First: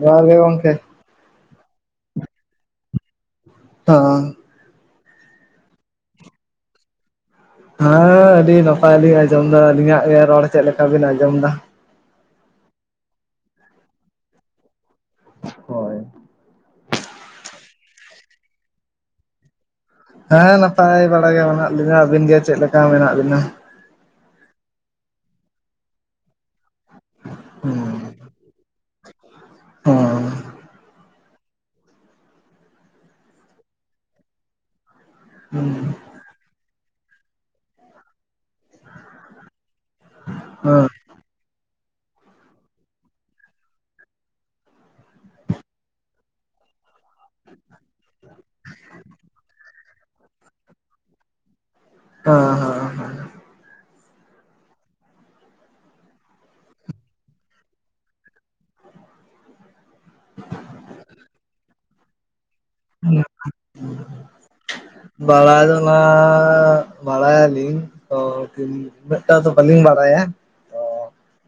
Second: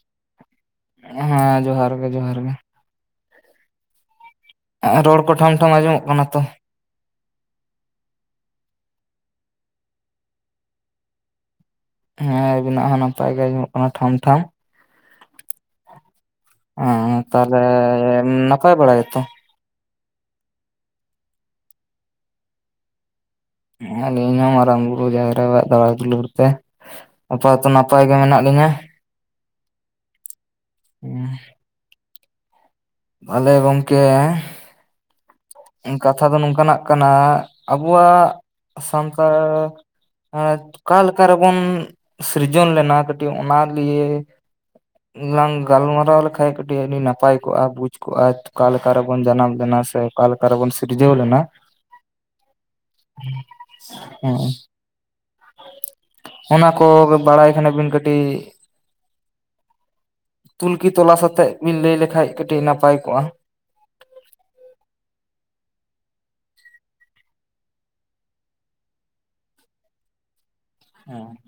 ᱡᱚᱦᱟᱨ ᱜᱮ ᱜᱚᱝᱠᱮ᱾ ᱦᱮᱸ ᱡᱚᱦᱟᱨ ᱜᱮ ᱡᱚᱦᱟᱨ ᱜᱮ᱾ ᱦᱳ ᱨᱚᱲ ᱠᱚ ᱴᱷᱟᱢ ᱴᱷᱟᱢ ᱟᱸᱡᱚᱢᱚᱜ ᱠᱟᱱᱟ ᱛᱚ᱾ ᱦᱮᱸ ᱟᱹᱰᱤ ᱱᱟᱯᱟᱭ ᱞᱤᱧ ᱟᱸᱡᱚᱢ ᱫᱟ ᱟᱹᱞᱤᱧᱟᱜ ᱜᱮ ᱨᱚᱲ ᱪᱮᱫ ᱞᱮᱠᱟ ᱵᱤᱱ ᱟᱸᱡᱚᱢ ᱫᱟ᱾ ᱦᱮᱸ ᱟᱹᱵᱤᱱᱟᱜ ᱦᱚᱸ ᱱᱟᱯᱟᱭ ᱜᱮ ᱟᱸᱡᱚᱢᱚᱜ ᱠᱟᱱᱟ ᱴᱷᱟᱢ ᱴᱷᱟᱢ᱾ ᱦᱳᱭ, ᱚ ᱛᱟᱦᱚᱞᱮ ᱱᱟᱯᱟᱭ ᱵᱟᱲᱟ ᱜᱮᱛᱚ? ᱦᱮᱸ ᱱᱟᱯᱟᱭ ᱵᱟᱲᱟ ᱜᱮ ᱢᱮᱱᱟᱜ ᱞᱤᱧᱟᱹ, ᱟᱹᱵᱤᱱ ᱜᱮ ᱪᱮᱫ ᱞᱮᱠᱟ ᱢᱮᱱᱟᱜ ᱵᱤᱱᱟ? ᱦᱩᱸ ᱟᱞᱤᱧ ᱦᱚᱸ ᱢᱟᱨᱟᱝ ᱵᱩᱨᱩ ᱡᱟᱦᱮᱨ ᱟᱭᱳ ᱟᱜ ᱫᱟᱭᱟ ᱫᱩᱞᱟᱹᱲ ᱛᱮ᱾ ᱟᱯᱟ ᱫᱚᱛᱚ ᱱᱟᱯᱟᱭ ᱜᱮ ᱢᱮᱱᱟᱜ ᱞᱤᱧᱟᱹ᱾ ᱦᱩᱸ ᱦᱩᱸ ᱟᱞᱮ ᱜᱚᱢᱠᱮ ᱠᱟᱛᱷᱟ ᱫᱚ ᱱᱚᱝᱠᱟ ᱱᱟᱜ ᱠᱟᱱᱟ ᱟᱵᱚᱣᱟᱜ ᱥᱟᱱᱛᱟᱲ ᱚᱠᱟ [inaudible] ᱚᱠᱟ ᱨᱮᱵᱚᱱ ᱥᱤᱨᱡᱚᱱ ᱞᱮᱱᱟ ᱠᱟᱹᱴᱤᱡ ᱚᱱᱟ ᱞᱤᱭᱮ [unintelligible] ᱞᱟᱝ ᱜᱟᱞᱢᱟᱨᱟᱣ ᱞᱮᱠᱷᱟᱡ ᱠᱟᱹᱴᱤᱡ ᱟᱹᱰᱤ ᱱᱟᱯᱟᱭ ᱠᱚᱜ-ᱟ ᱵᱩᱡᱽ ᱠᱚᱜ-ᱟ ᱚᱠᱟ ᱞᱮᱠᱟ ᱨᱮᱵᱚᱱ ᱡᱟᱱᱟᱢ ᱞᱮᱱᱟ ᱥᱮ ᱚᱠᱟ ᱞᱮᱠᱟ ᱨᱮ ᱵᱚᱱ ᱥᱤᱨᱡᱟᱹᱣ ᱞᱮᱱᱟ᱾ [unintelligible] ᱦᱩᱸ ᱚᱱᱟ ᱠᱚ ᱵᱟᱲᱟᱭ ᱠᱷᱟᱱᱮ ᱵᱤᱱ ᱠᱟᱹᱴᱤᱡ ᱛᱩᱞᱠᱤ ᱛᱚᱞᱟ ᱥᱟᱛᱮᱜ ᱵᱤᱱ ᱞᱟᱹᱭ ᱞᱮᱠᱷᱟᱱᱡ ᱠᱟᱹᱴᱤᱡ ᱱᱟ- [inaudible] ᱵᱟᱲᱟᱭ ᱫᱚ ᱱᱟᱦᱟᱜ ᱵᱟᱲᱟᱭᱟᱞᱤᱧ ᱛᱚ, ᱢᱤᱫᱴᱟᱝ ᱫᱚ ᱵᱟᱹᱞᱤᱧ ᱵᱟᱲᱟᱭᱟ᱾ ᱚ [inaudible]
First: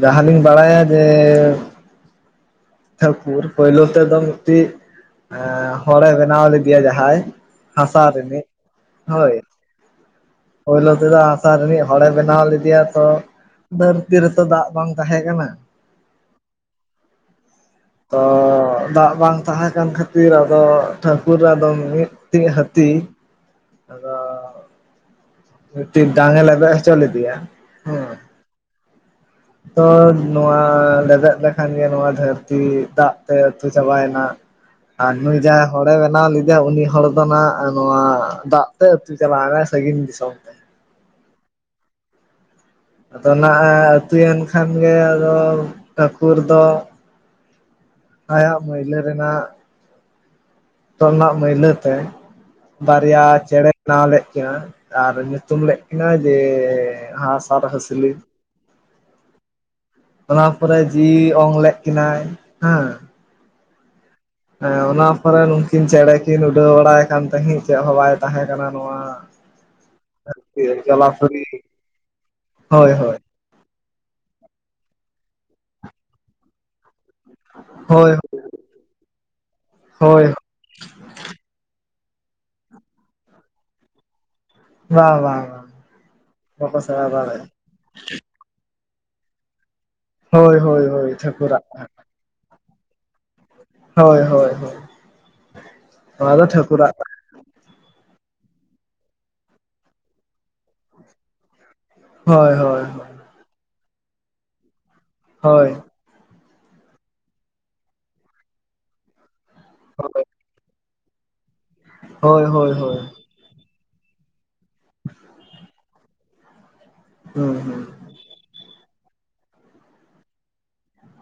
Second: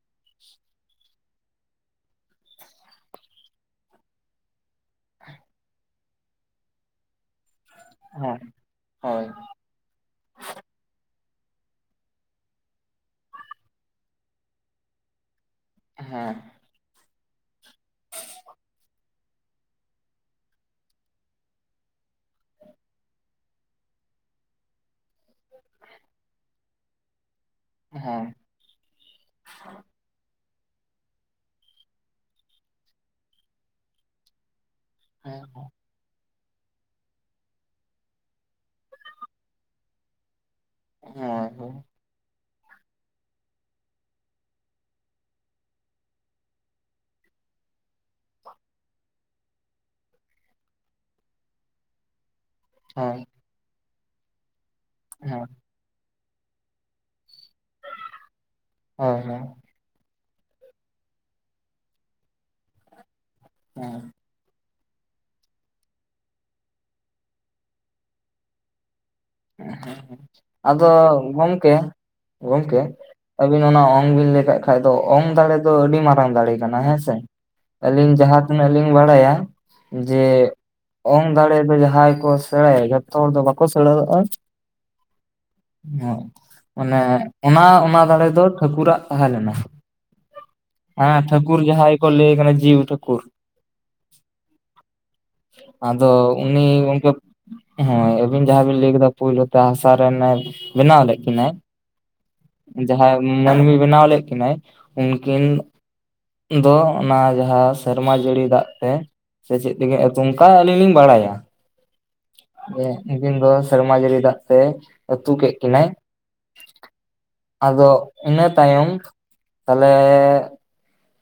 ᱡᱟᱦᱟᱸ ᱞᱤᱧ ᱵᱟᱲᱟᱭᱟ ᱡᱮᱼᱼ ᱴᱷᱟᱠᱩᱨ ᱯᱳᱭᱞᱳ ᱛᱮᱫᱚ ᱢᱤᱫᱴᱤᱡ ᱮᱫ ᱦᱚᱲᱮ ᱵᱮᱱᱟᱣ ᱞᱮᱫᱮᱭᱟ ᱡᱟᱦᱟᱸᱭ᱾ ᱦᱟᱥᱟ ᱦᱮᱸ ᱨᱮᱱᱤᱡ ᱦᱳᱭ᱾ ᱯᱳᱭᱞᱳ ᱛᱮᱫᱚ ᱦᱟᱥᱟ ᱨᱤᱱᱤᱡ ᱦᱚᱲᱮ ᱵᱮᱱᱟᱣ ᱞᱮᱫᱮᱭᱟ ᱛᱚ᱾ ᱫᱷᱟᱹᱨᱛᱤ ᱨᱮᱛᱚ ᱫᱟᱜ ᱵᱟᱝ ᱛᱟᱦᱮᱸ ᱠᱟᱱᱟ᱾ ᱦᱮᱸ᱾ ᱛᱚ ᱫᱟᱜ ᱵᱟᱝ ᱛᱟᱦᱮᱸ ᱠᱟᱱ ᱠᱷᱟᱛᱤᱼᱼ ᱠᱷᱟᱛᱤᱨ ᱟᱫᱚ ᱴᱷᱟᱹᱠᱩᱨ ᱟᱫᱚ ᱢᱤᱫᱴᱤᱡ ᱦᱟᱹᱛᱤᱼᱼ ᱟᱫᱚ, ᱢᱤᱫᱴᱤᱡ ᱰᱟᱝ ᱮ ᱞᱮᱵᱮᱫ ᱦᱚᱪᱚ ᱞᱮᱫᱮᱭᱟ ᱦᱮᱸ᱾ [unintelligible] ᱛᱚ ᱱᱚᱣᱟ ᱞᱮᱵᱮᱫ ᱞᱮᱠᱷᱟᱱ ᱜᱮ ᱱᱚᱣᱟ ᱫᱷᱟᱹᱨᱛᱤ ᱫᱟᱜ ᱛᱮ ᱟᱹᱛᱩ ᱪᱟᱵᱟᱭᱮᱱᱟ᱾ ᱟᱨ ᱱᱩᱭ ᱡᱟᱦᱟᱸᱭ ᱦᱚᱲᱮ ᱵᱮᱱᱟᱣ ᱞᱮᱫᱮᱭᱟ ᱩᱱᱤ ᱦᱚᱲ᱾ ᱟᱫᱚ ᱱᱚᱣᱟ ᱫᱟᱜ ᱛᱮ ᱟᱹᱛᱩ ᱪᱟᱞᱟᱣ ᱱᱟ ᱥᱟᱺᱜᱤᱧ ᱫᱤᱥᱚᱢ᱾ ᱛᱮ ᱦᱮᱸ ᱦᱮᱸ᱾ ᱟᱫᱚ ᱱᱟᱦᱟᱜ ᱮ ᱟᱛᱩᱭᱮᱱ ᱠᱷᱟᱱ ᱜᱮ ᱟᱫᱚ ᱴᱷᱟᱹᱠᱩᱨ ᱫᱚ᱾ ᱟᱭᱟᱜ ᱢᱟᱹᱭᱞᱟᱹ ᱨᱮᱱᱟᱜᱼᱼ ᱦᱚᱴᱚᱜ ᱨᱮᱱᱟᱜ ᱢᱟᱹᱭᱞᱟᱹ ᱛᱮ ᱦᱳᱭ ᱵᱟᱨᱭᱟ ᱪᱮᱬᱮ ᱵᱮᱱᱟᱣ ᱞᱮᱫ ᱠᱤᱱᱟᱹ ᱟᱨ ᱦᱮᱸ ᱧᱩᱛᱩᱢ ᱞᱮᱫᱼᱼ ᱠᱤᱱᱟ ᱡᱮ ᱦᱟᱥ ᱟᱨ ᱦᱟᱹᱥᱞᱤᱼᱼ ᱦᱳᱭ ᱦᱳᱭ᱾ ᱚᱱᱟ ᱯᱚᱨᱮ ᱡᱤᱣᱤ ᱚᱝ ᱞᱮᱫ ᱠᱤᱱᱟᱹᱭ ᱦᱮᱸᱼᱼ [inaudible] ᱦᱮᱸ ᱚᱱᱟ ᱯᱚᱨᱮ ᱱᱩᱠᱤᱱ ᱪᱮᱬᱮ ᱠᱤᱱ ᱩᱰᱟᱹᱣ ᱵᱟᱲᱟᱭ ᱠᱟᱱ ᱛᱟᱦᱮᱫ ᱪᱮᱫ ᱦᱚᱸ ᱵᱟᱭ ᱛᱟᱦᱮ ᱠᱟᱱᱟ ᱱᱚᱣᱟ᱾ ᱟᱫᱚ ᱡᱚᱞᱟᱯᱩᱨᱤ ᱜᱚᱢᱠᱮ ᱜᱚᱢᱠᱮ? ᱦᱳᱭ ᱦᱳᱭ ᱟᱹᱵᱤᱱ ᱚᱱᱟ ᱚᱝ ᱵᱤᱱ ᱞᱟᱹᱭ ᱠᱮᱫ ᱠᱷᱟᱡ ᱫᱚ ᱚᱝ ᱫᱟᱲᱮ ᱫᱚ ᱟᱹᱰᱤ ᱢᱟᱨᱟᱝ ᱫᱟᱲᱮ ᱠᱟᱱᱟ ᱦᱮᱸᱥᱮ᱾ ᱦᱳᱭ ᱟᱹᱞᱤᱧ ᱡᱟᱦᱟᱸ ᱛᱤᱱᱟᱹᱜ ᱞᱤᱧ ᱵᱟᱲᱟᱭᱟ ᱡᱮᱼᱼ ᱦᱳᱭ ᱚᱝ ᱫᱟᱲᱮ ᱫᱚ ᱡᱟᱦᱟᱸᱭ ᱠᱚ ᱥᱮᱬᱟᱭᱟ ᱡᱚᱛᱚ ᱦᱚᱲ ᱫᱚ ᱵᱟᱠᱚ ᱥᱮᱲᱟ ᱫᱟᱲᱮᱟᱜ-ᱟ᱾ ᱵᱟᱝ ᱵᱟᱝ ᱵᱟᱝ᱾ ᱵᱟᱠᱚ ᱢᱟᱱᱮ ᱥᱮᱬᱟ ᱫᱟᱲᱮᱭᱟᱜᱼᱟ ᱚᱱᱟ ᱚᱱᱟ ᱫᱟᱲᱮ ᱫᱚ ᱴᱷᱟᱹᱠᱩᱨᱟᱜ ᱛᱟᱦᱮᱸ ᱞᱮᱱᱟ᱾ ᱦᱳᱭ ᱦᱳᱭ ᱦᱳᱭ ᱦᱮᱸ ᱴᱷᱟᱹᱠᱩᱨ ᱴᱷᱟᱹᱠᱩᱨᱟᱜ᱾ ᱡᱟᱦᱟᱸᱭ ᱠᱚ ᱞᱟᱹᱭ ᱠᱟᱱᱟ ᱡᱤᱣᱤ ᱴᱷᱟᱹᱠᱩᱨ᱾ ᱦᱳᱭ ᱦᱳᱭ ᱦᱳᱭ ᱟᱫᱚ ᱱᱚᱣᱟ ᱫᱚ ᱩᱱᱤ ᱴᱷᱟᱹᱠᱩᱨᱟᱜ ᱩᱱᱠᱩ᱾ ᱛᱟᱦᱮᱸᱫ᱾ ᱦᱳᱭ ᱟᱹᱵᱤᱱ ᱡᱟᱦᱟᱸ ᱵᱤᱱ ᱞᱟᱹᱭ ᱠᱮᱫᱟ ᱯᱳᱭᱞᱳ ᱛᱮ ᱦᱟᱥᱟ ᱨᱮᱱᱮ ᱵᱮᱱᱟᱣ ᱞᱮᱫ ᱠᱤᱱᱟᱹᱭ᱾ ᱦᱳᱭ ᱦᱳᱭ ᱦᱳᱭ ᱡᱟᱦᱟᱸᱭ ᱢᱟᱹᱱᱢᱤ ᱵᱮᱱᱟᱣ ᱞᱮᱫ ᱠᱤᱱᱟᱹᱭ ᱩᱱᱠᱤᱱᱼᱼ ᱦᱳᱭ ᱫᱚ ᱚᱱᱟ ᱡᱟᱦᱟᱸ ᱥᱮᱨᱢᱟ ᱡᱟᱹᱲᱤ ᱫᱟᱜ ᱛᱮ᱾ ᱥᱮ ᱪᱮᱫ ᱛᱮ ᱦᱳᱭ ᱚᱱᱠᱟ ᱟᱹᱞᱤᱧ ᱞᱤᱧ ᱵᱟᱲᱟᱭᱟ ᱩᱱᱠᱤᱱ ᱫᱚᱼᱼ ᱥᱮᱨᱢᱟ ᱡᱟᱹᱲᱤ ᱫᱟᱜ ᱛᱮ ᱟᱹᱛᱩ ᱠᱮᱫ ᱠᱤᱱᱟᱹᱭ ᱟᱫᱚᱼᱼ ᱤᱱᱟᱹ ᱛᱟᱭᱚᱢ ᱛᱟᱦᱚᱞᱮᱼᱼ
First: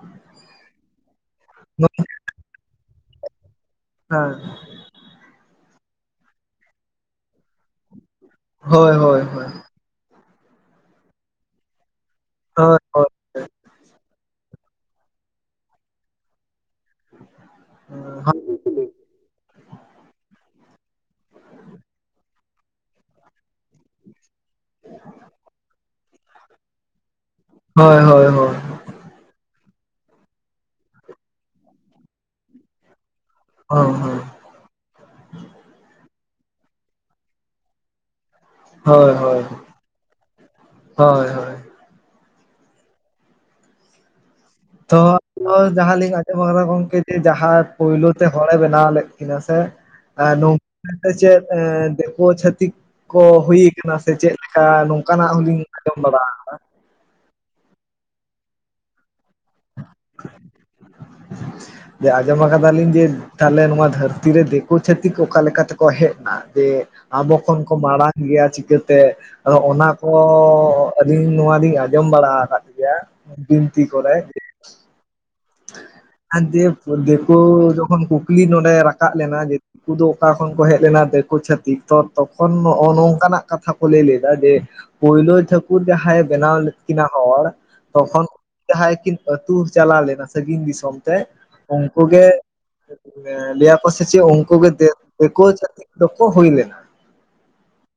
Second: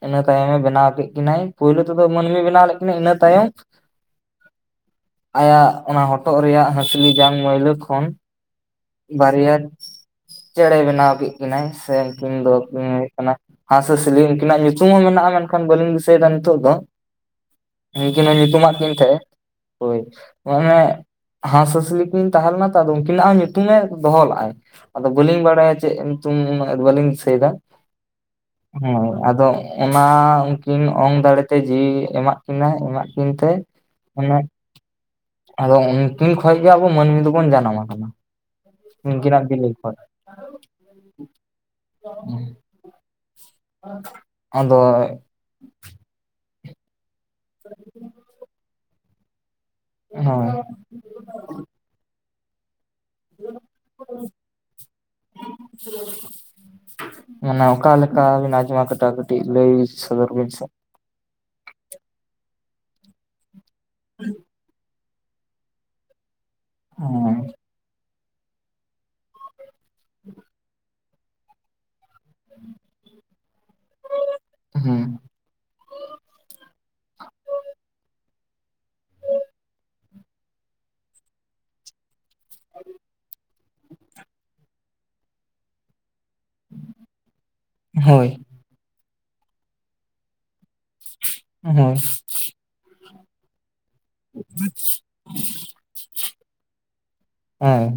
ᱤᱱᱟᱹ ᱛᱟᱭᱚᱢᱮ ᱵᱮᱱᱟᱣ ᱠᱮᱫ ᱠᱤᱱᱟᱹ ᱯᱳᱭᱞᱳ ᱛᱮᱫᱚ ᱢᱟᱹᱱᱢᱤ ᱵᱮᱱᱟᱣ ᱞᱮᱫ ᱠᱤᱱᱟᱹ ᱤᱱᱟᱹ ᱛᱟᱭᱚᱢᱼᱼ ᱦᱮᱸ᱾ ᱟᱭᱟᱜ ᱚᱱᱟ ᱦᱚᱴᱚᱜ ᱨᱮᱭᱟᱜ ᱦᱟᱹᱥᱞᱤ ᱡᱟᱝ ᱢᱟᱹᱭᱞᱟᱹ ᱠᱷᱚᱱ᱾ ᱵᱟᱨᱭᱟ ᱪᱮᱬᱮᱭ ᱵᱮᱱᱟᱣ ᱠᱮᱫ ᱠᱤᱱᱟᱹᱭ ᱥᱮ ᱩᱱᱠᱤᱱ ᱫᱚᱠᱤᱱ ᱦᱩᱭᱩᱜ ᱠᱟᱱᱟ ᱦᱟᱸᱥ ᱦᱟᱥᱤᱞᱤ ᱩᱱᱠᱤᱱᱟᱜ ᱧᱩᱛᱩᱢ ᱦᱚᱸ ᱢᱮᱱᱟᱜᱼᱟ ᱢᱮᱱᱠᱷᱟᱱ ᱵᱟᱹᱞᱤᱧ ᱫᱤᱥᱟᱹᱭᱮᱫᱟ ᱱᱤᱛᱚᱜ ᱫᱚ᱾ ᱩᱱᱠᱤᱱ ᱦᱚᱸ ᱧᱩᱛᱩᱢᱟᱜ ᱠᱤᱱ ᱛᱟᱦᱮᱸᱜ-ᱮ ᱦᱳᱭ᱾ ᱢᱟᱱᱮ ᱦᱟᱸᱥᱼᱦᱟᱸᱥᱞᱤ ᱠᱤᱱ ᱛᱟᱦᱮᱸ ᱞᱮᱱᱟ ᱛᱚ ᱟᱫᱚ ᱩᱱᱠᱤᱱᱟᱜ ᱦᱚᱸ ᱧᱩ ᱛᱩᱢᱮ ᱫᱚᱦᱚ ᱞᱟᱜᱼᱟᱭ᱾ ᱟᱫᱚ ᱵᱟᱹᱞᱤᱧ ᱵᱟᱲᱟᱭᱟ ᱪᱮᱫ ᱧᱩᱛᱩᱢ ᱩᱱᱟᱹᱜ ᱵᱟᱹᱞᱤᱧ ᱫᱤᱥᱟᱹᱭᱫᱟ᱾ ᱦᱳᱭ ᱦᱳᱭ ᱦᱳ ᱦᱳᱸᱭ ᱟᱫᱚ ᱚᱱᱟ ᱩᱱᱠᱤᱱ ᱚᱝ ᱫᱟᱲᱮᱛᱮ ᱡᱤᱣᱤ ᱮᱢᱟᱜ ᱠᱤᱱᱟᱹᱭ ᱮᱢᱟᱜ ᱠᱤᱱᱛᱮ ᱚᱱᱮ ᱟᱫᱚ ᱩᱱᱠᱤᱱ ᱠᱷᱚᱡ ᱜᱮ ᱟᱵᱚ ᱢᱟᱹᱱᱢᱤ ᱫᱚᱵᱚᱱ ᱡᱟᱱᱟᱢ ᱟᱠᱟᱱᱟ᱾ ᱩᱱᱠᱤᱱᱟᱜ ᱵᱤᱞᱤ ᱠᱷᱚᱡ᱾ [inaudible] ᱛᱚ ᱡᱟᱦᱟᱸ [inaudible] ᱡᱟᱦᱟᱸ ᱞᱤᱧ ᱟᱸᱡᱚᱢ ᱠᱟᱫᱟ ᱜᱚᱝᱠᱮ ᱡᱮ ᱡᱟᱦᱟᱸᱭ ᱯᱳᱭᱞᱳ ᱛᱮ ᱦᱚᱲᱮ ᱵᱮᱱᱟ ᱵᱮᱱᱟᱣ ᱞᱮᱫ ᱠᱤᱱᱟ ᱥᱮ ᱦᱳᱭ ᱱᱚᱝᱠᱤᱱ ᱫᱚ ᱪᱮᱫ ᱫᱤᱠᱩ ᱪᱷᱟᱹᱛᱤᱠ ᱠᱚ ᱦᱩᱭ ᱠᱟᱱᱟ ᱥᱮ ᱪᱮᱫᱮᱠᱟ ᱱᱚᱝᱠᱟᱱᱟᱜ ᱦᱚᱸᱞᱤᱧ ᱟᱸᱡᱚᱢ ᱵᱟᱲᱟᱣᱟᱠᱟᱫᱟ᱾ ᱢᱟᱱᱮ ᱚᱠᱟᱞᱮᱠᱟᱵᱤᱱ ᱟᱡᱚᱢ ᱠᱟᱹᱫᱟ ᱠᱟᱹᱴᱤᱡ ᱞᱟᱹᱭ ᱥᱚᱫᱚᱨ ᱵᱤᱱ ᱥᱮ᱾ ᱡᱮ ᱟᱸᱡᱚᱢᱟ ᱠᱟᱫᱟᱞᱤᱧ ᱡᱮ ᱛᱟᱞᱦᱮ ᱱᱚᱣᱟ ᱫᱷᱟᱹᱨᱛᱤ ᱨᱮ ᱫᱤᱠᱩ ᱪᱷᱟᱹ ᱛᱤᱠ ᱚᱠᱟ ᱛᱮᱠᱚ ᱦᱮᱡ ᱮᱱᱟ ᱡᱮ ᱟᱵᱚ ᱦᱮᱸ ᱠᱷᱚᱱ ᱠᱚ ᱢᱟᱲᱟᱝ ᱜᱮᱭᱟ ᱪᱤᱠᱟᱹᱛᱮ? ᱟᱫᱚ ᱚᱱᱟ ᱠᱚ ᱟᱹᱞᱤᱧ ᱱᱚᱣᱟᱞᱤᱧ ᱟᱸᱡᱚᱢ ᱵᱟᱲᱟᱣ ᱟᱠᱟᱫ ᱜᱮᱭᱟ᱾ ᱵᱤᱱᱛᱤ ᱠᱚᱨᱮᱜ᱾ ᱦᱩᱸ᱾ ᱟᱨ ᱫᱮ ᱫᱤᱠᱩ ᱡᱚᱠᱷᱚᱱ ᱠᱩᱠᱞᱤ ᱱᱚᱸᱰᱮ ᱨᱟᱠᱟᱵ ᱞᱮᱱᱟ ᱡᱮ ᱠᱩ ᱫᱚ ᱚᱠᱟ ᱠᱷᱚᱱ ᱠᱚ ᱦᱮᱡ ᱞᱮᱱᱟ ᱫᱤᱠᱩ ᱪᱷᱟᱛᱤᱠ ᱛᱚ ᱛᱚᱠᱷᱚᱱ ᱱᱚᱜᱼᱚ ᱱᱚᱝᱠᱟᱱᱟᱜ ᱠᱟᱛᱷᱟ ᱠᱚ ᱞᱟᱹᱭ ᱞᱮᱫᱟ ᱡᱮ ᱯᱳᱭᱞᱳ ᱴᱷᱟᱹᱠᱩᱨ ᱡᱟᱦᱟᱸᱭ ᱵᱮᱱᱟᱣ ᱞᱮᱫ ᱠᱤᱱᱟ ᱦᱚᱲ ᱛᱚᱠᱷᱚᱱ ᱦᱳᱭ ᱡᱟᱦᱟᱸᱭ ᱠᱤᱱ ᱟᱹᱛᱩ ᱪᱟᱞᱟᱣ ᱞᱮᱱᱟ ᱥᱟᱹᱜᱤᱧ ᱫᱤᱥᱚᱢ ᱛᱮ ᱦᱳᱭ ᱩᱱᱠᱩ ᱜᱮ ᱞᱟᱹᱭᱟᱠ ᱥᱮ ᱪᱮᱫ ᱚᱝᱠᱩ ᱜᱮ ᱫᱮᱠᱳ ᱪᱷᱟᱛᱤᱠ ᱫᱚᱠᱚ ᱦᱩᱭ ᱞᱮᱱᱟ᱾᱾ ᱦᱮᱸ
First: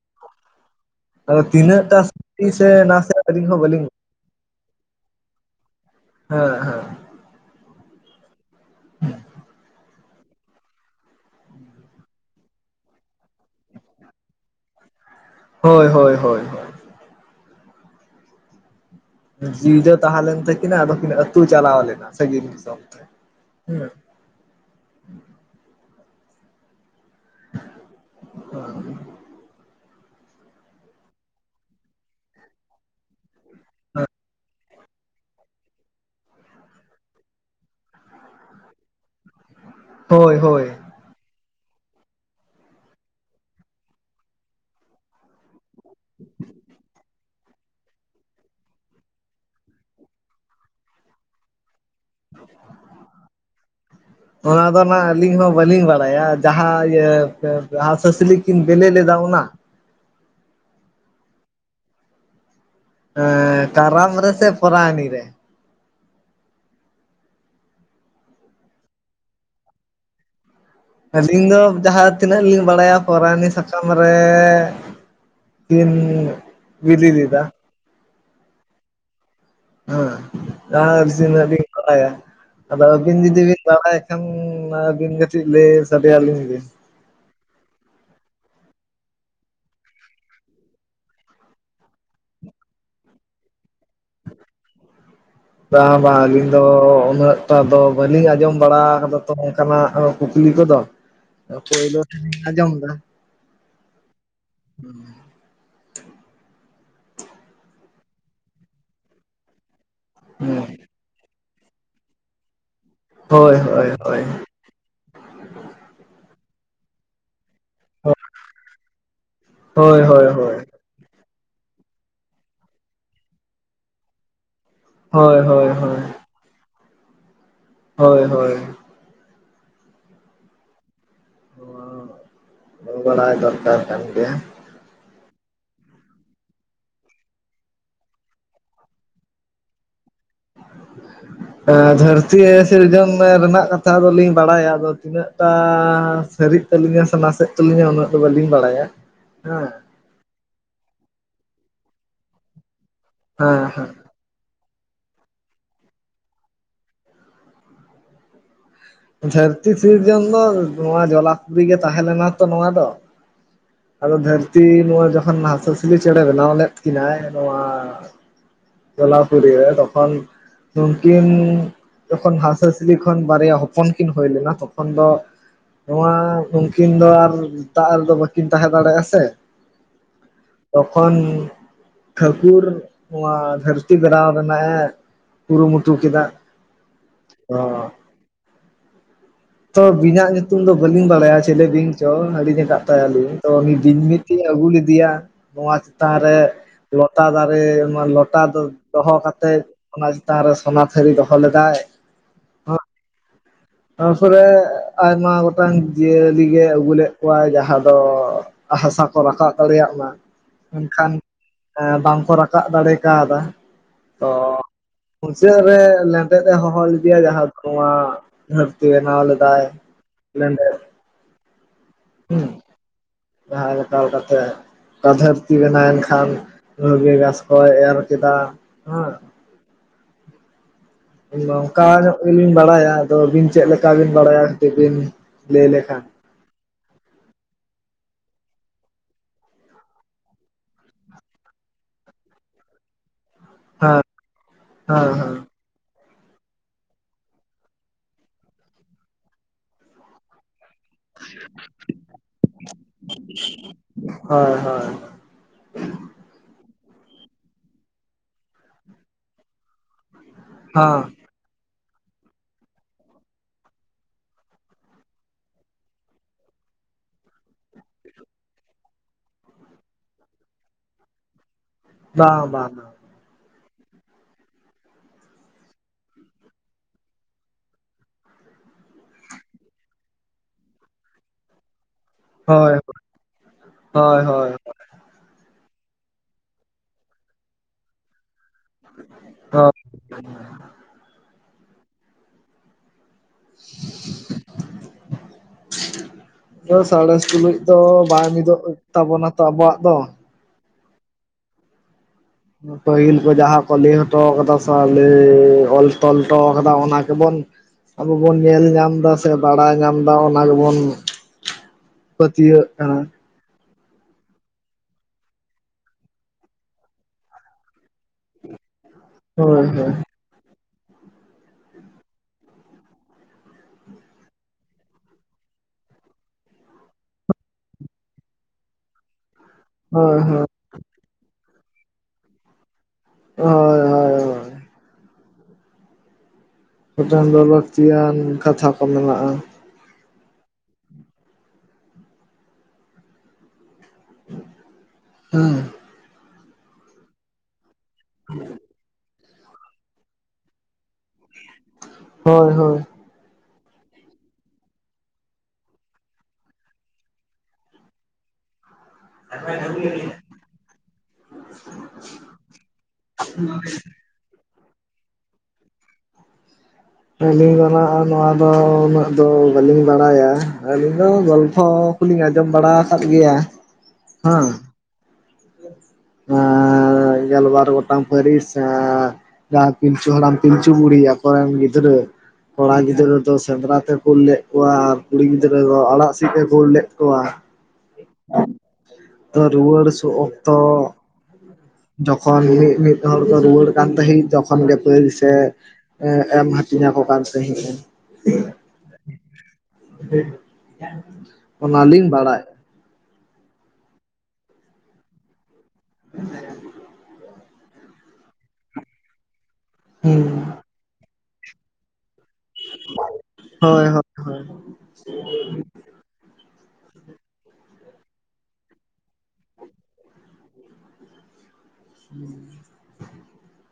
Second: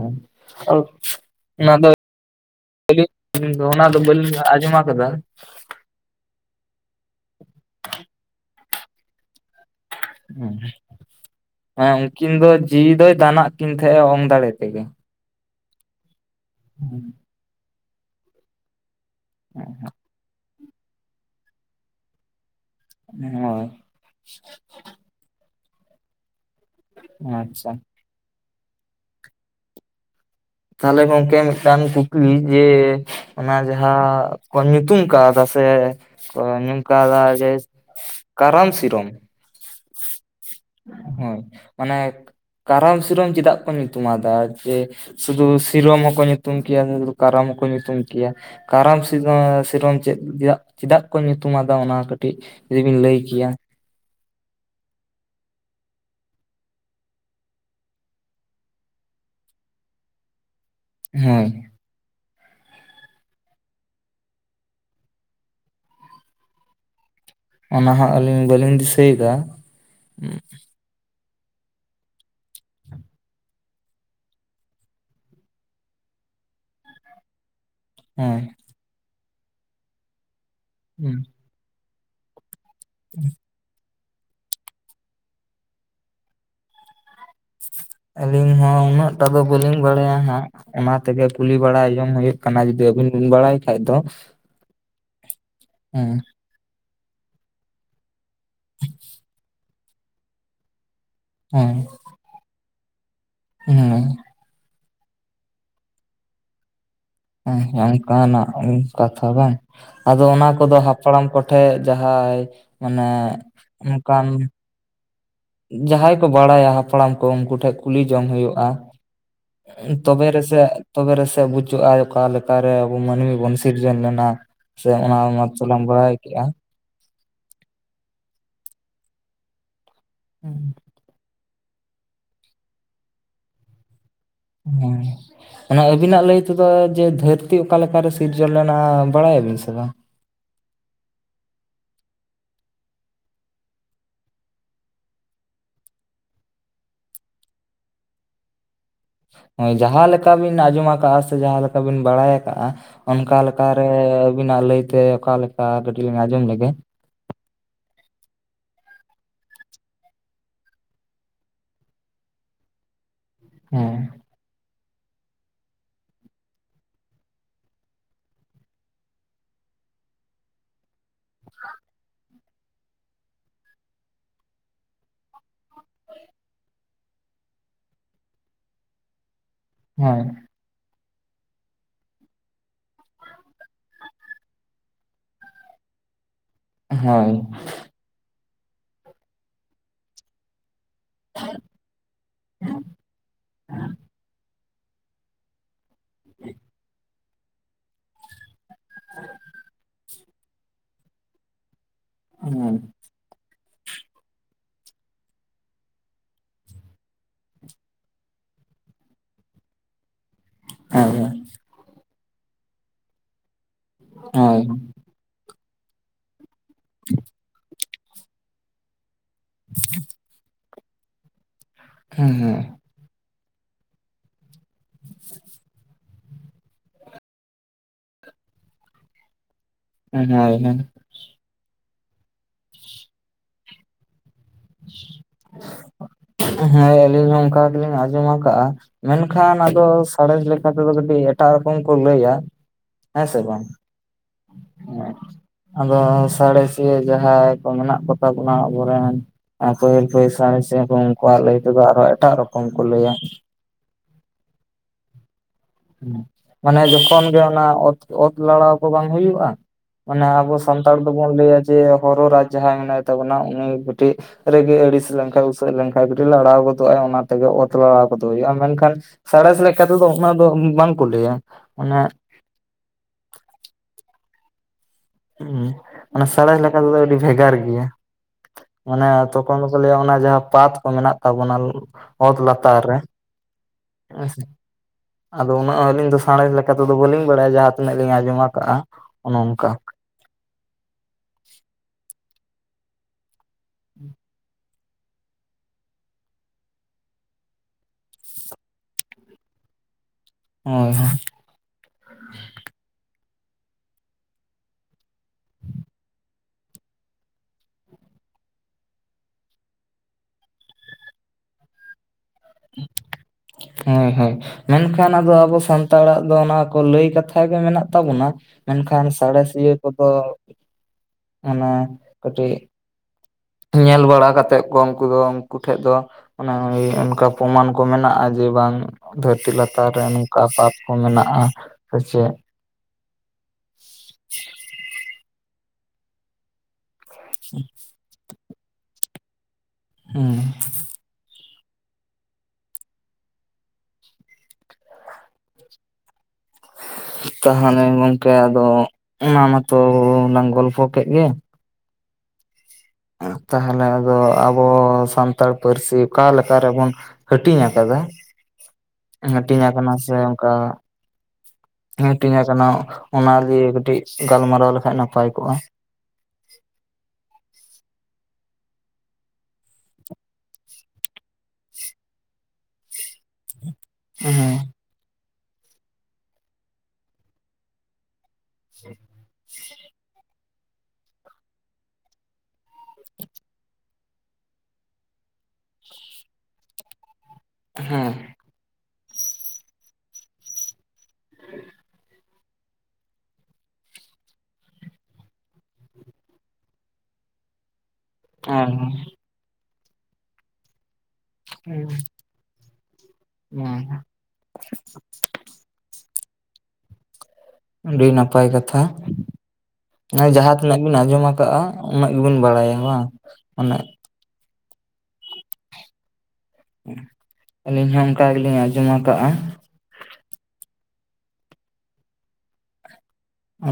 ᱦᱮᱸ᱾ ᱛᱤᱱᱟᱹᱜ ᱟᱫᱚ ᱴᱟ ᱥᱟᱹᱨᱤ ᱥᱮ ᱵᱚᱞᱤ ᱱᱟᱥᱮ ᱟᱹᱞᱤᱧ ᱦᱚᱸ ᱚᱱᱟ ᱵᱟᱹᱞᱤᱧ ᱫᱚ ᱵᱟᱞᱤᱧ ᱟᱡᱚᱢ ᱟᱠᱟᱫᱟ ᱦᱮᱸ ᱦᱮᱸ᱾ ᱦᱮᱸ᱾ ᱢᱟᱱᱮ ᱩᱱᱠᱤᱱ ᱫᱚ ᱡᱤᱣᱤ ᱫᱚᱭ ᱫᱟᱱᱟᱜ ᱠᱤᱱ ᱛᱟᱦᱮᱸᱜᱼᱟ ᱚᱝ ᱫᱟᱲᱮ ᱛᱮᱜᱮ᱾ ᱦᱳᱭ ᱦᱳᱭ ᱦᱳᱭ᱾ ᱦᱩᱸ᱾ ᱡᱤᱣᱤ ᱫᱚ ᱛᱟᱦᱮᱸ ᱞᱮᱱ ᱛᱟᱹᱠᱤᱱᱟ ᱟᱫᱚ ᱠᱤᱱ ᱟᱹᱛᱩ ᱪᱟᱞᱟᱣ ᱞᱮᱱᱟ ᱥᱟᱹᱜᱤᱧ ᱫᱤᱥᱚᱢ᱾ ᱛᱮ ᱦᱳᱭ᱾ ᱦᱮᱸ ᱟᱪᱪᱷᱟ᱾ [inaudible] ᱛᱟᱦᱚᱞᱮ ᱜᱚᱝᱠᱮ ᱢᱤᱫᱴᱟᱝ ᱠᱩᱠᱞᱤ ᱡᱮ ᱚᱱᱟ ᱡᱟᱦᱟᱸ ᱠᱚ ᱧᱩᱛᱩᱢ ᱠᱟᱣᱫᱟ ᱥᱮ ᱠᱚ ᱧᱩᱢ ᱠᱟᱣᱫᱟ ᱡᱮ ᱠᱟᱨᱟᱢ ᱥᱤᱨᱚᱢ᱾ [inaudible] ᱦᱳᱭ ᱦᱳᱭ᱾ ᱦᱳᱭ ᱢᱟᱱᱮ ᱠᱟᱨᱟᱢ ᱥᱤᱨᱚᱢ ᱪᱮᱫᱟᱜ ᱠᱚ ᱧᱩᱛᱩᱢ ᱟᱫᱟ ᱡᱮ ᱥᱩᱫᱩ ᱥᱤᱨᱚᱢ ᱦᱚᱸᱠᱚ ᱧᱩᱛᱩᱢ ᱠᱮᱭᱟ, [unintelligible] ᱠᱟᱨᱟᱢ ᱦᱚᱸᱠᱚ ᱧᱩᱛᱩᱢ ᱠᱮᱭᱟ᱾ ᱠᱟᱨᱟᱢ ᱥᱤᱫᱚᱢ ᱥᱤᱨᱚᱢ ᱪᱮᱫ ᱪᱮᱫᱟᱜ ᱪᱮᱫᱟᱜᱠᱚ ᱧᱩᱛᱩᱢ ᱟᱫᱟ ᱚᱱᱟ ᱠᱟᱹᱴᱤᱡ᱾ ᱡᱩᱫᱤ ᱵᱤᱱ ᱞᱟᱹᱭ ᱠᱮᱭᱟ᱾ [inaudible] ᱚᱱᱟ ᱫᱚ ᱱᱟᱜ ᱟᱹᱞᱤᱧ ᱦᱚᱸ ᱵᱟᱹᱞᱤᱧ ᱵᱟᱲᱟᱭᱟ ᱡᱟᱦᱟᱸ ᱤᱭᱟᱹ ᱦᱟᱸᱥ ᱦᱟᱹᱥᱞᱤ ᱠᱤᱱ ᱵᱮᱞᱮ ᱞᱮᱫᱟ ᱚᱱᱟ? ᱦᱮᱸ ᱾ ᱦᱮ ᱠᱟᱨᱟᱢ ᱨᱮ ᱥᱮ ᱯᱚᱨᱟᱭᱟᱱᱤ ᱨᱮ? ᱚᱱᱟ ᱦᱚᱸ ᱟᱹᱞᱤᱧ ᱵᱟᱹᱞᱤᱧ ᱫᱤᱥᱟᱹᱭᱮᱫᱟ ᱾ ᱟᱹᱞᱤᱧ ᱫᱚ ᱡᱟᱦᱟᱸ ᱛᱤᱱᱟᱹᱜ ᱞᱤᱧ ᱵᱟᱲᱟᱭᱟ ᱯᱚᱨᱟᱱᱤ ᱥᱟᱠᱟᱢ ᱨᱮ ᱠᱤᱱ ᱵᱤᱞᱤ ᱞᱤᱫᱟ ᱾ ᱦᱮᱸ ᱾ [unintelligible] ᱦᱩᱸ ᱟᱫᱚ ᱟᱵᱤᱱ ᱡᱩᱫᱤ ᱵᱤᱱ ᱵᱟᱲᱟᱭ ᱠᱷᱟᱱ ᱟᱵᱤᱱ ᱠᱟᱹᱴᱤᱡ ᱞᱟᱹᱭ ᱥᱟᱰᱮ ᱟᱹᱞᱤᱧ ᱵᱤᱱ ᱟᱹᱞᱤᱧ ᱦᱚᱸ ᱩᱱᱟᱹᱜ ᱴᱟ ᱫᱚ ᱵᱟᱹᱞᱤᱧ ᱵᱟᱲᱟᱭᱟ ᱦᱟᱸᱜ ᱾ ᱚᱱᱟ ᱛᱮᱜᱮ ᱠᱩᱞᱤ ᱵᱟᱲᱟ ᱡᱚᱝ ᱦᱩᱭᱩᱜ ᱠᱟᱱᱟ ᱡᱩᱫᱤ ᱟᱹᱵᱤᱱ ᱵᱤᱱ ᱵᱟᱲᱟᱭ ᱠᱷᱟᱡ ᱫᱚ ᱵᱟᱝ ᱵᱟᱝ ᱦᱮᱸ ᱟᱹᱞᱤᱧ ᱟᱫᱚ ᱩᱱᱟᱹᱜᱴᱟ ᱟᱫᱚ ᱵᱟᱹᱞᱤᱧ ᱟᱸᱡᱚᱢ ᱵᱟᱲᱟ ᱟᱠᱟᱫᱟ ᱛᱚ ᱚᱱᱠᱟᱱᱟᱜ ᱠᱩᱠᱞᱤ ᱠᱚᱫᱚ ᱾ ᱦᱮᱸ [unintelligible] ᱟᱸᱡᱚᱢᱫᱟ ᱾ ᱦᱮᱸ ᱾ ᱦᱩᱸ ᱾ ᱦᱮ ᱚᱱᱠᱟᱱᱟᱜ ᱠᱟᱛᱷᱟ ᱵᱟᱝ ᱟᱫᱚ ᱚᱱᱟ ᱦᱮᱸ ᱠᱚᱫᱚ ᱦᱟᱯᱲᱟᱢ ᱠᱚ ᱴᱷᱮᱡ ᱡᱟᱦᱟᱸᱭ ᱢᱟᱱᱮ ᱦᱳᱭ ᱦᱳᱭ ᱦᱳᱭ ᱚᱱᱠᱟᱱ ᱡᱟᱦᱟᱸᱭ ᱠᱚ ᱵᱟᱲᱟᱭᱟ ᱦᱟᱯᱲᱟᱢ ᱠᱚ ᱩᱱᱠᱩ ᱴᱷᱮᱡ ᱠᱩᱞᱤ ᱡᱚᱝ ᱦᱩᱭᱩᱜᱼᱟ ᱦᱳᱭ ᱦᱳᱭ ᱛᱚᱵᱮ ᱦᱳᱭ ᱦᱳᱭ ᱨᱮᱥᱮ ᱛᱚᱵᱮ ᱨᱮ ᱥᱮ ᱵᱩᱡᱩ-ᱟ ᱚᱠᱟ ᱞᱮᱠᱟᱨᱮ ᱟᱵᱩ ᱢᱟᱹᱱᱢᱤ ᱵᱚᱱ ᱥᱤᱨᱡᱚᱱ ᱞᱮᱱᱟ ᱥᱮ ᱚᱱᱟ ᱦᱳᱭ [inaudible] ᱵᱟᱲᱟᱭ ᱠᱮᱜᱼᱟ ᱾ ᱦᱳᱭ ᱦᱳᱭ ᱾ [inaudible] ᱵᱟᱲᱟᱭ ᱫᱚᱨᱠᱟᱨ ᱠᱟᱱ ᱜᱮᱭᱟ ᱾ ᱦᱮᱸ ᱾ ᱚᱱᱟ ᱟᱹᱵᱤᱱᱟᱜ ᱞᱟᱹᱭ ᱛᱮᱫᱚ ᱡᱮ ᱫᱷᱟᱹᱨᱛᱤ ᱚᱠᱟᱞᱮᱠᱟᱨᱮ ᱥᱤᱨᱡᱚᱱ ᱞᱮᱱᱟ ᱵᱟᱲᱟᱭᱟᱵᱤᱱ ᱥᱮ ᱵᱟᱝ? ᱫᱷᱟᱹᱨᱛᱤ ᱥᱤᱨᱡᱚᱱ ᱨᱮᱱᱟᱜ ᱠᱟᱛᱷᱟ ᱫᱚᱞᱤᱧ ᱵᱟᱲᱟᱭᱟ ᱟᱫᱚ ᱛᱤᱱᱟᱹᱜ ᱴᱟ ᱥᱟᱹᱨᱤᱜ ᱛᱟᱹᱞᱤᱧᱟ ᱥᱮ ᱱᱟᱥᱮᱜ ᱛᱟᱹᱞᱤᱧᱟ ᱩᱱᱟᱹᱜ ᱫᱚ ᱵᱟᱹᱞᱤᱧ ᱵᱟᱲᱟᱭᱟ ᱾ ᱦᱚᱭ ᱡᱟᱸᱦᱟ ᱞᱮᱠᱟ ᱵᱤᱱ ᱟᱸᱡᱚᱢ ᱟᱠᱟᱜᱼᱟ ᱥᱮ ᱡᱟᱦᱟᱸ ᱞᱮᱠᱟ ᱵᱤᱱ ᱵᱟᱲᱟᱭ ᱟᱠᱟᱜᱼᱟ ᱾ ᱚᱱᱠᱟ ᱦᱮᱸ ᱞᱮᱠᱟᱨᱮ ᱦᱮᱸ ᱟᱹᱵᱤᱱᱟᱜ ᱞᱟᱹᱭᱛᱮ ᱚᱠᱟᱞᱮᱠᱟ ᱠᱟᱹᱴᱤᱜ ᱞᱤᱧ ᱟᱸᱡᱚᱢ ᱞᱮᱜᱮ ᱾ ᱫᱷᱟᱹᱨᱛᱤ ᱥᱤᱨᱡᱚᱱ ᱫᱚ ᱱᱚᱣᱟ ᱡᱚᱞᱟᱯᱩᱨᱤ ᱜᱮ ᱛᱟᱦᱮᱸ ᱞᱮᱱᱟ ᱛᱚ ᱱᱚᱣᱟ ᱫᱚ ᱾ ᱦᱮᱸ ᱟᱫᱚ ᱫᱷᱟᱹᱨᱛᱤ ᱱᱚᱣᱟ ᱡᱚᱠᱷᱚᱱ ᱦᱟᱸᱥ ᱦᱟᱹᱥᱞᱤ ᱪᱮᱬᱮ ᱵᱮᱱᱟᱣ ᱞᱮᱫ ᱠᱤᱱᱟᱹ ᱱᱚᱣᱟ ᱡᱚᱞᱟᱯᱩᱨᱤ ᱨᱮ ᱛᱚᱠᱷᱚᱱ ᱱᱩᱱᱠᱤᱱ ᱡᱚᱠᱦᱚᱱ ᱦᱟᱸᱥ ᱦᱟᱸᱥᱞᱤ ᱠᱷᱚᱱ ᱵᱟᱨᱭᱟ ᱦᱚᱯᱚᱱ ᱠᱤᱱ ᱦᱩᱭᱞᱮᱱᱟ ᱛᱚᱠᱷᱚᱱ ᱫᱚ ᱱᱚᱣᱟ ᱩᱱᱠᱤᱱ ᱫᱚ ᱟᱨ ᱫᱟᱜ ᱨᱮᱫᱚ ᱵᱟᱹᱠᱤᱱ ᱛᱟᱦᱮᱸ ᱫᱟᱲᱮᱭᱟᱜᱼᱟ ᱥᱮ ᱦᱮᱸ ᱾ ᱛᱚᱠᱷᱚᱱ ᱴᱷᱟᱹᱠᱩᱨ ᱱᱚᱣᱟ ᱫᱷᱟᱹᱨᱛᱤ ᱵᱮᱱᱟᱣ ᱨᱮᱱᱟᱜ ᱮ ᱠᱩᱨᱩᱢᱩᱴᱩ ᱠᱮᱫᱟ ᱾ ᱦᱳᱭ ᱚ ᱛᱚ ᱵᱤᱱᱟ ᱧᱩᱛᱩᱢ ᱫᱚ ᱵᱟᱹᱞᱤᱧ ᱵᱟᱲᱟᱭᱟ ᱪᱮᱞᱮ ᱵᱤᱧ ᱪᱚ ᱦᱤᱲᱤᱧ ᱟᱠᱟᱫ ᱛᱟᱭᱟᱞᱤᱧ ᱛᱚ ᱩᱱᱤ ᱵᱤᱧ ᱟᱹᱜᱩ ᱞᱮᱫᱮᱭᱟ ᱱᱚᱣᱟ ᱪᱮᱛᱟᱱ ᱨᱮ [unintelligible] ᱞᱚᱴᱟ ᱫᱟᱨᱮ ᱞᱚᱴᱟ ᱫᱚᱦᱚ ᱠᱟᱛᱮᱫ ᱚᱱᱟ ᱪᱮᱛᱟᱱ ᱨᱮ ᱥᱚᱱᱟ ᱛᱷᱟᱹᱨᱤ ᱫᱚᱦᱚ ᱞᱮᱫᱟᱭ [inaudible] ᱱᱚᱣᱟ ᱯᱚᱨᱮ ᱟᱭᱢᱟ ᱜᱚᱴᱟᱝ ᱡᱤᱭᱟᱹᱞᱤ ᱜᱮ ᱟᱜᱩ ᱞᱮᱫ ᱠᱚᱣᱟᱭ ᱡᱟᱦᱟᱸ ᱫᱚ ᱦᱟᱥᱟ ᱠᱚ ᱨᱟᱠᱟᱵ ᱫᱟᱲᱮᱭᱟᱜ ᱢᱟ᱾ ᱢᱮᱱᱠᱷᱟᱱ ᱦᱳᱭ ᱮᱸ ᱵᱟᱝᱠᱚ ᱨᱟᱠᱟᱵ ᱫᱟᱲᱮ ᱠᱟᱣᱫᱟ ᱛᱚ ᱦᱳᱭ ᱢᱩᱪᱟᱹᱫ ᱨᱮ ᱞᱮᱸᱰᱮᱫ-ᱮ ᱦᱚᱦᱚ ᱞᱮᱫᱮᱭᱟ ᱡᱟᱦᱟᱸ [unintelligible] ᱫᱷᱟᱹᱨᱛᱤ ᱵᱮᱱᱟᱣ ᱞᱮᱫ ᱫᱟᱭ ᱞᱮᱸᱰᱮᱫ᱾ ᱦᱩᱸ ᱦᱩᱸ᱾ ᱡᱟᱦᱟᱸᱭ [inaudible] ᱠᱟᱛᱮᱫ [inaudible] ᱫᱷᱟᱹᱨᱛᱤ ᱵᱮᱱᱟᱭ ᱠᱷᱟᱱ ᱫᱷᱩᱵᱤ ᱜᱷᱟᱥ ᱠᱚᱭ ᱮᱨ ᱠᱮᱫᱟ, ᱦᱩᱸ᱾ [unintelligible] ᱱᱚᱝᱠᱟ ᱧᱚᱜ ᱜᱮᱞᱤᱧ ᱵᱟᱲᱟᱭᱟ, ᱟᱫᱚ ᱟᱹᱵᱤᱱ ᱪᱮᱫ ᱞᱮᱠᱟ ᱵᱤᱱ ᱵᱟᱲᱟᱭᱟ ᱠᱟᱹᱴᱤᱡ ᱵᱤᱱ ᱞᱟᱹᱭ ᱞᱮᱠᱷᱟᱱ ᱦᱮᱸ ᱟᱹᱞᱤᱧ ᱦᱚᱸ ᱚᱱᱠᱟ ᱜᱮᱞᱤᱧ ᱟᱸᱡᱚᱢ ᱟᱠᱟᱜᱼᱟ᱾ ᱢᱮᱱᱠᱷᱟᱱ ᱟᱫᱚ ᱥᱟᱬᱮᱥ ᱞᱮᱠᱟ ᱛᱮᱫᱚ ᱠᱟᱹᱴᱤᱡ ᱮᱴᱟᱜ ᱨᱚᱠᱚᱢ ᱠᱚ ᱞᱟᱹᱭᱟ, ᱦᱮᱸ ᱥᱮ ᱵᱟᱝ? ᱦᱮᱸ᱾ ᱦᱮᱸ ᱦᱮᱸ [inaudible] ᱟᱫᱚ ᱥᱟᱲᱮᱥᱤᱭᱟ. ᱡᱟᱦᱟᱸᱭ ᱠᱚ ᱢᱮᱱᱟᱜ ᱠᱚᱛᱟ ᱵᱚᱱᱟ ᱟᱵᱚᱨᱮᱱ ᱯᱟᱹᱦᱤᱞ [unintelligible] ᱩᱱᱠᱩᱣᱟᱜ ᱞᱟᱹᱭ ᱛᱮᱫᱚ ᱟᱨᱦᱚᱸ ᱮᱴᱟᱜ ᱨᱚᱠᱚᱢ ᱠᱚ ᱞᱟᱹᱭᱟ᱾ ᱦᱳᱭ ᱦᱳᱭ᱾ ᱢᱟᱱᱮ ᱡᱚᱠᱷᱚᱱ ᱜᱮ ᱚᱱᱟ ᱚᱛ ᱚᱛ ᱞᱟᱲᱟᱣ ᱠᱚ ᱵᱟᱝ ᱦᱚᱭᱩᱜᱼᱟ ᱢᱟᱱᱮ ᱟᱵᱚ ᱥᱟᱱᱛᱟᱲ ᱦᱮᱸ ᱫᱚᱵᱚᱱ ᱞᱟᱹᱭᱟ ᱡᱮ ᱦᱚᱨᱚ ᱨᱟᱡᱽ ᱡᱟᱦᱟᱸᱭ ᱢᱮᱱᱟᱭ ᱛᱟᱵᱚᱱᱟ ᱩᱱᱤ ᱠᱟᱹᱴᱤᱡ ᱨᱟᱜᱤ ᱟᱹᱲᱤᱥ ᱞᱮᱱᱠᱟᱱᱡ ᱩᱥᱟᱹᱜ ᱞᱮᱱᱠᱟᱱᱡ ᱠᱟᱹᱴᱤᱡ ᱞᱟᱲᱟᱣ ᱜᱚᱫᱚᱜᱼᱟᱭ ᱚᱱᱟ ᱛᱮᱜᱮ ᱚᱛ ᱞᱟᱲᱟᱣ ᱠᱚᱫᱚ ᱦᱩᱭᱩᱜᱼᱟ ᱢᱮᱱᱠᱷᱟᱱ ᱥᱟᱬᱮᱥ ᱞᱮᱠᱟ ᱛᱮᱫᱚ ᱚᱱᱟ ᱫᱚ ᱵᱟᱝᱠᱚ ᱞᱟᱹᱭᱟ, ᱚᱱᱮ ᱵᱟᱝ ᱵᱟᱝ ᱵᱟᱝ᱾ ᱦᱩᱸ ᱚᱱᱟ ᱥᱟᱲᱮᱥ ᱞᱮᱠᱟ ᱛᱮᱫᱚ ᱟᱹᱰᱤ ᱵᱷᱮᱜᱟᱨ ᱜᱮᱭᱟ᱾ ᱢᱟᱱᱮ ᱛᱚᱠᱷᱚᱱ ᱫᱚᱠᱚ ᱞᱟᱹᱭᱟ ᱚᱱᱟ ᱡᱟᱦᱟᱸ ᱯᱟᱛ ᱠᱚ ᱢᱮᱱᱟᱜ ᱛᱟᱵᱚᱱᱟ ᱚᱛ ᱦᱳᱭ ᱞᱟᱛᱟᱨ ᱨᱮ, ᱦᱳᱭ ᱦᱮᱸ ᱥᱮ? ᱦᱳᱭ ᱟᱫᱚ ᱩᱱᱟᱹᱜ ᱦᱚᱸ ᱟᱞᱤᱧ ᱫᱚ ᱥᱟᱬᱮᱥ ᱞᱮᱠᱟ ᱛᱮᱫᱚ ᱵᱟᱹᱞᱤᱧ ᱵᱟᱲᱟᱭᱟ ᱡᱟᱦᱟᱸ ᱛᱤᱱᱟᱹᱜ ᱞᱤᱧ ᱟᱸ ᱟᱡᱚᱢ ᱠᱟᱜᱼᱟ ᱚᱱᱮ ᱚᱱᱠᱟ᱾ [inaudible] [inaudible] ᱟᱫᱚ ᱥᱟᱬᱮᱥ ᱛᱩᱞᱩᱡ ᱫᱚ ᱵᱟᱭ ᱢᱤᱫᱚᱜ ᱛᱟᱵᱚᱱᱟ ᱛᱚ ᱟᱵᱚᱣᱟᱜ ᱫᱚ᱾ ᱦᱳᱭ ᱦᱳᱭ᱾ ᱯᱟᱹᱦᱤᱞ ᱠᱚ ᱡᱟᱦᱟᱸ ᱠᱚ ᱞᱟᱹᱭ ᱦᱚᱴᱚ ᱠᱟᱫᱟ ᱥᱮ ᱥᱟᱹᱣ ᱚᱞ ᱛᱚᱞ ᱦᱚᱴᱚ ᱠᱟᱫᱟ ᱚᱱᱟ ᱠᱚᱵᱚᱱ ᱟᱵᱚ ᱵᱚᱱ ᱧᱮᱞ ᱧᱟᱢ ᱫᱟ ᱥᱮ ᱵᱟᱲᱟᱭ ᱧᱟᱢᱫᱟ ᱚᱱᱟ ᱜᱮᱵᱚᱱ ᱯᱟᱹᱛᱭᱟᱹᱜ ᱠᱟᱱᱟ᱾ ᱦᱳᱭ ᱦᱳᱭ᱾ ᱢᱮᱱᱠᱷᱟᱱ ᱟᱫᱚ ᱟᱵᱚ ᱥᱟᱱᱛᱟᱲᱟᱜ ᱫᱚ ᱚᱱᱟ ᱠᱚ ᱞᱟᱹᱭ ᱠᱟᱛᱷᱟ ᱜᱮ ᱢᱮᱱᱟᱜ ᱛᱟᱵᱚᱱᱟ ᱢᱮᱱᱠᱷᱟᱱ ᱦᱳᱭ ᱦᱳᱭ ᱥᱟᱬᱮᱥᱤᱭᱟᱹ ᱠᱚᱫᱚ ᱚᱱᱟ ᱠᱟᱹᱴᱤᱡ ᱧᱮᱞ ᱵᱟᱲᱟ ᱠᱟᱛᱮᱫ ᱠᱚ ᱩᱱᱠᱩ ᱫᱚ ᱩᱱᱠᱩ ᱴᱷᱮᱡ ᱫᱚ ᱚᱱᱮ ᱤᱭᱟᱹ ᱚᱱᱠᱟ ᱯᱨᱚᱢᱟᱱ ᱠᱚ ᱢᱮᱱᱟᱜᱼᱟ ᱡᱮ ᱵᱟᱝ ᱫᱷᱟᱹᱨᱛᱤ ᱞᱟ ᱛᱟᱨ ᱨᱮ ᱦᱳᱭ ᱱᱚᱝᱠᱟ ᱦᱳᱭ ᱯᱟᱛ ᱠᱚ ᱢᱮᱱᱟᱜᱼᱟ, ᱥᱮ ᱪᱮᱫ? ᱦᱳᱭ ᱦᱳᱭ ᱦᱳᱭ᱾ ᱢᱤᱫᱴᱮᱱ ᱫᱚ ᱞᱟᱹᱠᱛᱤᱭᱟᱱ ᱠᱟᱛᱷᱟ ᱠᱚ ᱢᱮᱱᱟᱜᱼᱟ᱾ ᱦᱩᱸ᱾ ᱦᱩᱸ᱾ ᱛᱟᱦᱚᱞᱮ ᱜᱚᱝᱠᱮ ᱟᱫᱚ, ᱚᱱᱟ ᱢᱟᱛᱚ ᱞᱟᱝ ᱜᱚᱞᱯᱷᱚ ᱠᱮᱫ ᱜᱮ᱾ ᱦᱳᱭ ᱦᱳᱭ᱾ ᱛᱟᱦᱚᱞᱮ ᱟᱫᱚ ᱟᱵᱚ ᱥᱟᱱᱛᱟᱲ ᱯᱟᱹᱨᱥᱤ ᱚᱠᱟ ᱞᱮᱠᱟ ᱨᱮᱵᱚᱱ ᱦᱟᱹᱴᱤᱧ ᱟᱠᱟᱫᱟ, ᱦᱟᱹᱴᱤᱧ ᱟᱠᱟᱱᱟ ᱥᱮ ᱚᱱᱠᱟ [inaudible] ᱦᱟᱹᱴᱤᱧ ᱟᱠᱟᱱᱟᱜ ᱚᱱᱟ ᱞᱤᱭᱟ. ᱠᱟᱹᱴᱤᱡ, ᱜᱟᱞᱢᱟᱨᱟᱣ ᱞᱮᱠᱷᱟᱡ ᱱᱟᱯᱟᱭ ᱠᱚᱜ-ᱟ ᱟᱹᱞᱤᱧ ᱫᱚ ᱱᱟᱦ ᱱᱚᱣᱟ ᱫᱚ ᱩᱱᱟᱹᱜ ᱫᱚ ᱵᱟᱞᱤᱧ ᱵᱟᱲᱟᱭᱟ ᱟᱹᱞᱤᱧ ᱫᱚ ᱜᱚᱞᱯᱷᱚ ᱠᱚᱞᱤᱧ ᱟᱸᱡᱚᱢ ᱵᱟᱲᱟ ᱟᱠᱟᱫ ᱜᱮᱭᱟ [inaudible] ᱦᱟᱸ ᱦᱮᱸ [inaudible] ᱱᱚᱣᱟ ᱜᱮᱞᱵᱟᱨ ᱜᱚᱴᱟᱝ, ᱦᱟᱲᱟᱢ ᱯᱟᱹᱨᱤᱥ ᱡᱟᱦᱟᱸ ᱯᱤᱞᱪᱩ ᱦᱟᱲᱟᱢ ᱯᱤᱞᱪᱩ ᱵᱩᱲᱦᱤ ᱟᱠᱚᱨᱮᱱ ᱜᱤᱫᱽᱨᱟᱹ, ᱠᱚᱲᱟ ᱜᱤᱫᱽᱨᱟᱹ ᱫᱚ ᱥᱮᱸᱫᱽᱨᱟ ᱛᱮ ᱠᱩᱞ ᱞᱮᱫ ᱠᱚᱣᱟ ᱟᱨ ᱠᱩᱲᱤ ᱜᱤᱫᱽᱨᱟᱹ ᱫᱚ ᱟᱲᱟᱜ ᱥᱤᱫ-ᱮ ᱠᱩᱞ ᱞᱮᱫ ᱠᱚᱣᱟ᱾ ᱦᱮᱸ ᱛᱚ ᱨᱩᱣᱟᱹᱲ ᱥᱩ ᱚᱠᱛᱚ, [inaudible] ᱡᱚᱠᱷᱚᱱ ᱢᱤᱫ ᱢᱤᱫ ᱦᱚᱲ ᱠᱚ ᱨᱩᱣᱟᱹᱲ ᱠᱟᱱ ᱛᱟᱦᱮᱸᱜ ᱛᱚᱠᱷᱚᱱ ᱜᱮ ᱯᱟᱹᱨᱤᱥ ᱥᱮ, ᱮᱢ ᱦᱟᱹᱴᱤᱧ ᱟᱠᱚ ᱠᱟᱱ ᱛᱟᱦᱮᱸᱫ ᱮᱻ [unintelligible] ᱦᱚᱭᱻᱦᱚᱭ [unintelligible] [unintelligible] ᱚᱱᱟᱞᱤᱧ ᱵᱟᱲᱟᱭᱟ ᱦᱮᱸᱻᱦᱮᱸ [inaudible] ᱟᱹᱰᱤ ᱱᱟᱯᱟᱭ ᱠᱟᱛᱷᱟ ᱦᱩᱸ ᱟᱨ ᱡᱟᱦᱟᱸ, ᱛᱤᱱᱟᱹᱜ ᱵᱤᱱ ᱟᱸᱡᱚᱢ ᱟᱠᱟᱫ-ᱟ ᱩᱱᱟᱹᱜ ᱜᱮᱵᱤᱱ ᱵᱟᱲᱟᱭᱟ᱾ ᱵᱟᱝ [inaudible] ᱚᱱᱮ ᱦᱳᱭ ᱦᱳᱭ ᱦᱳᱭ [inaudible] ᱟᱹᱞᱤᱧ ᱦᱚᱸ ᱚᱱᱠᱟ ᱜᱮᱞᱤᱧ ᱟᱸᱡᱚᱢ ᱟᱠᱟᱜ-ᱟ᱾ [inaudible]